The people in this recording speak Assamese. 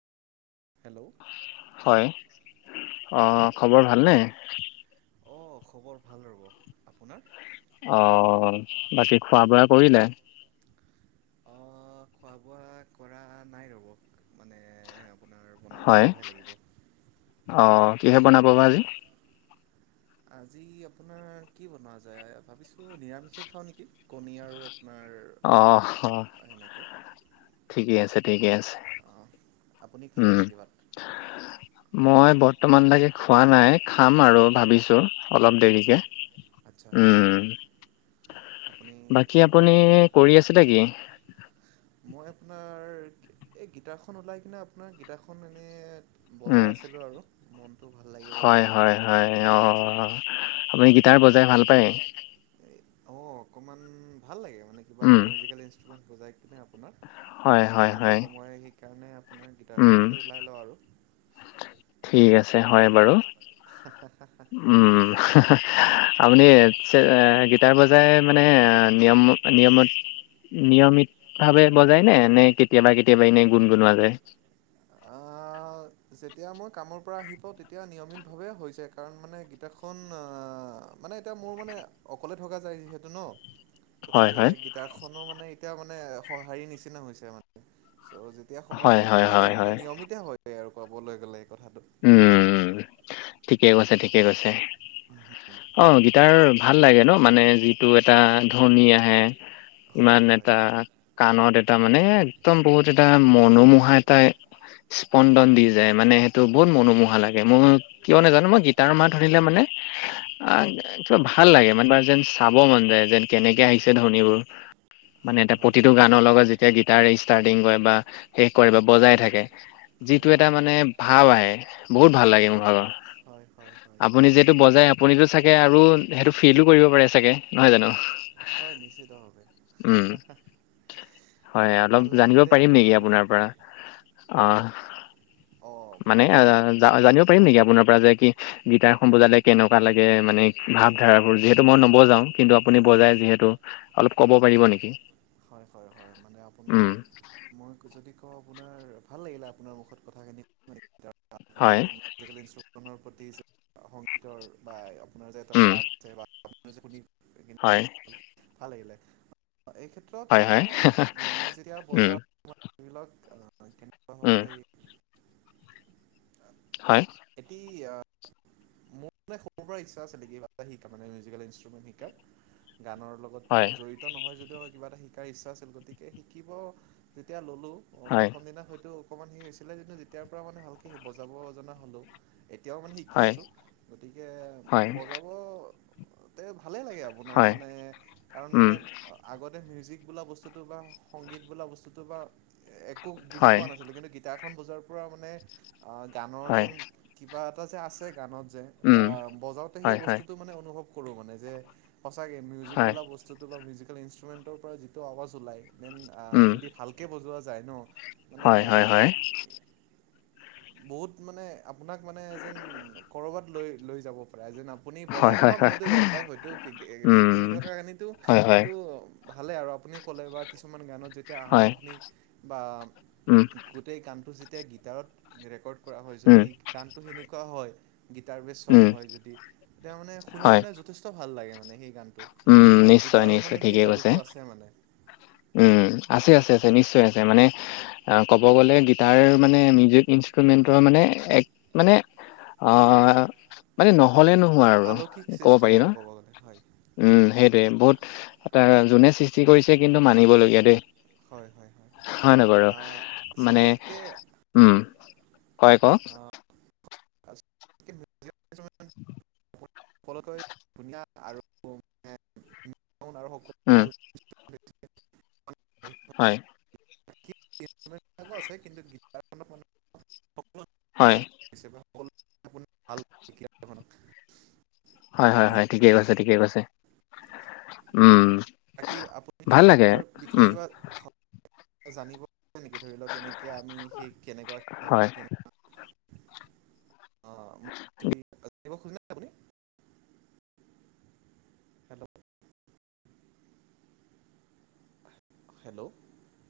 হেল্ল' হয় অ' হয় খবৰ ভালনে? অঁ খবৰ ভাল ৰ'ব, আপোনাৰ? অ' বাকী খোৱা বোৱা কৰিলে? অ' খোৱা বোৱা কৰা নাই ৰ'ব। মানে আপোনাৰ বনাব হয় যাবহে লাগিব অ' কিহে বনাব বা আপ আজি? আজি আপোনাৰ কি বনোৱা যায় ভাবিছো। নিৰামিষে খাওঁ নেকি কণী আৰু অ' আপোনাৰ সেনেকে ঠিকে আছে, ঠিকে আছে। অ' আপুনি খালে উম, নেকি ভাত? মই বৰ্তমান লকে খোৱা নাই খাম আৰু ভাবিছো। অলপ আচ্ছা দেৰিকে আচ্ছা আচ্ছা উম আপুনি বাকী আপুনি? কৰি আছিলে কি? মই আপোনাৰ এই গীটাৰখন ওলাই কিনে আপোনাৰ গীটাৰখনন এনে উম, বজাই আছিলো আৰু মনটো ভাল লাগিবৰ হয়, কাৰণে। হয়, হয়, অ' আপুনি গিটাৰ বজাই ভাল পায়! অ' অকনমান ভাল লাগে। মানে কিবা এটা উম, মিউজিকেল ইন্ৰুমেন্ট বুজাই। আপোনাৰ হয়, হয়, মাজে হয়, সময়ে সেইকাৰণে আপোনাৰ উম, গীটাৰখনকে ওলাই লওঁ আৰু ঠিক আছে হয় বাৰু উম, আপুনি গিটাৰ বজাই মানে নিয়ম নিয়মত নিয়মিত ভাৱে বজাই নে নে কেতিয়াবা কেতিয়াবা এনেই গুণ গুণোৱা যায়। উ যেতিয়া মই কামৰ পৰা আহিব পা তেতিয়া নিয়মিত ভাৱে হৈছে কাৰণ মানে গীতাপখন আহ মানে এতিয়া মোৰ মানে অকলে থকা যায় যিহেতু ন হয় গতিকে হয় গিটাৰখনো মানে এতিয়া মানে সঁহাৰি নিচিনা হৈছে মানে। চ' যেতিয়া সময় হয় পোৱা হয় তেতিয়া এই হয় মানে হয় নিয়মিততে হয় আৰু কবলৈ গ'লে এই কথাত। উম ঠিকে কৈছে! ঠিকে কৈছে অঁ। তাৰ ভাল লাগে ন মানে যিটো এটা ধনী আহে। ইমান হয় হয় এটা কাণত এটা। এটা মানে একদম বহুত এটা মনোমোহা এটা স্পন্দন দি যায় মানে স। বহুত মনোমোহা লাগে মোৰ কিয় নাজানো মই গীতাৰ মাহ ধৰিলেে মানে আহ কিবা ভাল। ভাল লাগে মানে বাৰ যেন চাব মন যায় যেন কেনেকে আহিছে ধনীবোৰ মানে এ হয় হয় প্ৰতিটো হয় গানৰ লগত যেতিয়া গিটাৰ ষ্টাৰ্টিং কৰে বা শেষ কৰে বা বজাই থাকে। হয় হয় যিটো এটা হয় মানে ভাৱ আহে বহুত ভাল লাগে হয় মোৰ ভাগৰ। হয় হয় হয় আপুনি যিহেতু বজাই আপুনিতো চাগে আৰু সেইটো ফিলো কৰিব পাৰে চাগে নহয় জানো। হয় নিশ্চয়। উম। হাঁ। হয় অলপ জানিব পাৰিম নেকি আপোনাৰ পৰা অঁ। অঁ মানে ভাল অঁ লাগিলে জানিব পাৰিম হয় নেকি আপোনাৰ পৰা যে কি! গীটাৰ খন বজালে কেনেকুৱা লাগে মানে ভাৱধাৰাবোৰ যিহেতু মই নবজাওঁ কিন্তু আপুনি বজাই যিহেতু অলপ ক'ব হয়, হয়, পাৰিব নেকি হয়, হয়, হয়, হয় আপোনাৰ উম মই যদি কওঁ আপোনাৰ ভাল লাগিলে আপোনাৰ মুখত কথাখিনি শুনি হয়। তৰ প্ৰতি সংগীতৰ বা আপোনাৰ যে এটা ৰাপ আছে বা আপোনাৰ যে শুনি। হয়। ভাল লাগিলে এই ক্ষেত্ৰত মানে মই যেতিয়া বজাওঁ বা। হয় কেনেকুৱা হয়। এটি অঁ। মোৰ মানে সৰুৰ পৰা ইচ্ছা আছে নেকি এটা শা মানে মিউজিকেল ইনষ্টুমেণ্ট। গানৰ লগত। জড়িত নহয় যদিও কিবা এটা শিকাৰ ইচ্ছা আছিল গতিকে শিকিব যেতিয়া ললো। প্ৰথম দিনা হয়তো অকমান সি হৈছিলে কিন্তু যেতিয়াৰ পৰা মানে ভালকে সি বজাব জনা হ'ল। এতিয়াও মানে শিকি আছোঁ গতিকে বজাব। ভালে লাগে আপোনাৰ মানে কাৰণ মানে আগতে মিউজিক বোলা বস্তুতটো বা সংগত বোলা বস্তুটো বা একো বুজি পোৱা নাছিলে কিন্তু গী তাখন বজোৱাৰ পৰা মানে অঁ গানৰ যেন কিবা এটা যে আছে গানত বজাওতে সেই বস্তুটো মানে অনুভৱ কৰো মানে যে সচে মিউজিক বুলা বস্তু অলপ মিউজিকেল ইনষ্ট্ৰুমেণ্টৰ পৰা যিটো আৱাজ ওলায় দেন যদি ভালকৈ বজোৱা যায় ন। হয়, হয়, হয়। মানে বহুত মানে আপোনাক মানে যেন কৰবাত লৈ লৈ যাব প যায় যেন আপুনি বজাই থকা মানুহতে গম পাই হয়তো শুনি থকা খিনিটো টো ভালে আৰু আপুনি ক'লে বা কিছুমান গানত। যেতিয়া আৰম্ভণি বা গোটেই গানটো যেতিয়া গীটাৰত ৰেকৰ্ড। কৰা হয় যদি গানটো সেনেকুৱা হয় গীটাৰ বেষ্ট চং হয় যদি। এতিয়া মানে শুনি মানে যথেষ্ট ভাল লাগে মানে সেই গানটো। আৰু নিশ্চয় গীটাৰৰ নিশ্চয় মানে সেই ঠিকেই কৈছে যাদুটো আছে মানে উম আছে আছে আছে নিশ্চয় আছে মানে অঁ ক'ব গ'লে গীটাৰ মানে মিউজিক ইনষ্টুমেণ্টতৰ মানে মানে অঁ মানে নহ'লে নোহোৱা আৰু আলৌকিক ক'ব সৃষ্টি পাৰি ন আৰু ক'ব গ'লে হয় উম সেইটোৱে বহুত ত যোনে সৃষ্টি কৰিছে কিন্তু মানিবলগীয়া দেই! হয় হয় হয় নহয় বাৰু মানে চবতকে উম হয়। হয় ক‌ওক। আ [unintelligible] [unintelligible] সকলোকে ধুনীয়া আৰু আৰু সকলে উম ভাল। [unintelligible] হয়। হয় [unintelligible] আপোনাৰ ভাল গীতাৰ কিনক। হয় হয় হয়, ঠিকেই কৈছে ঠিকেই কৈছে উম। বাকী আপুনি ভাল লাগে গীতাৰ বিষয়ে উম কিবা জানিব। নেকি, ধৰি লওক কেনেকে আমি সেই কেনেকুৱা থাক হয় কেনেকুৱা। অ মোক যদি। জানিব খুজিলে আপুনি হেল্ল'। হেল্ল'।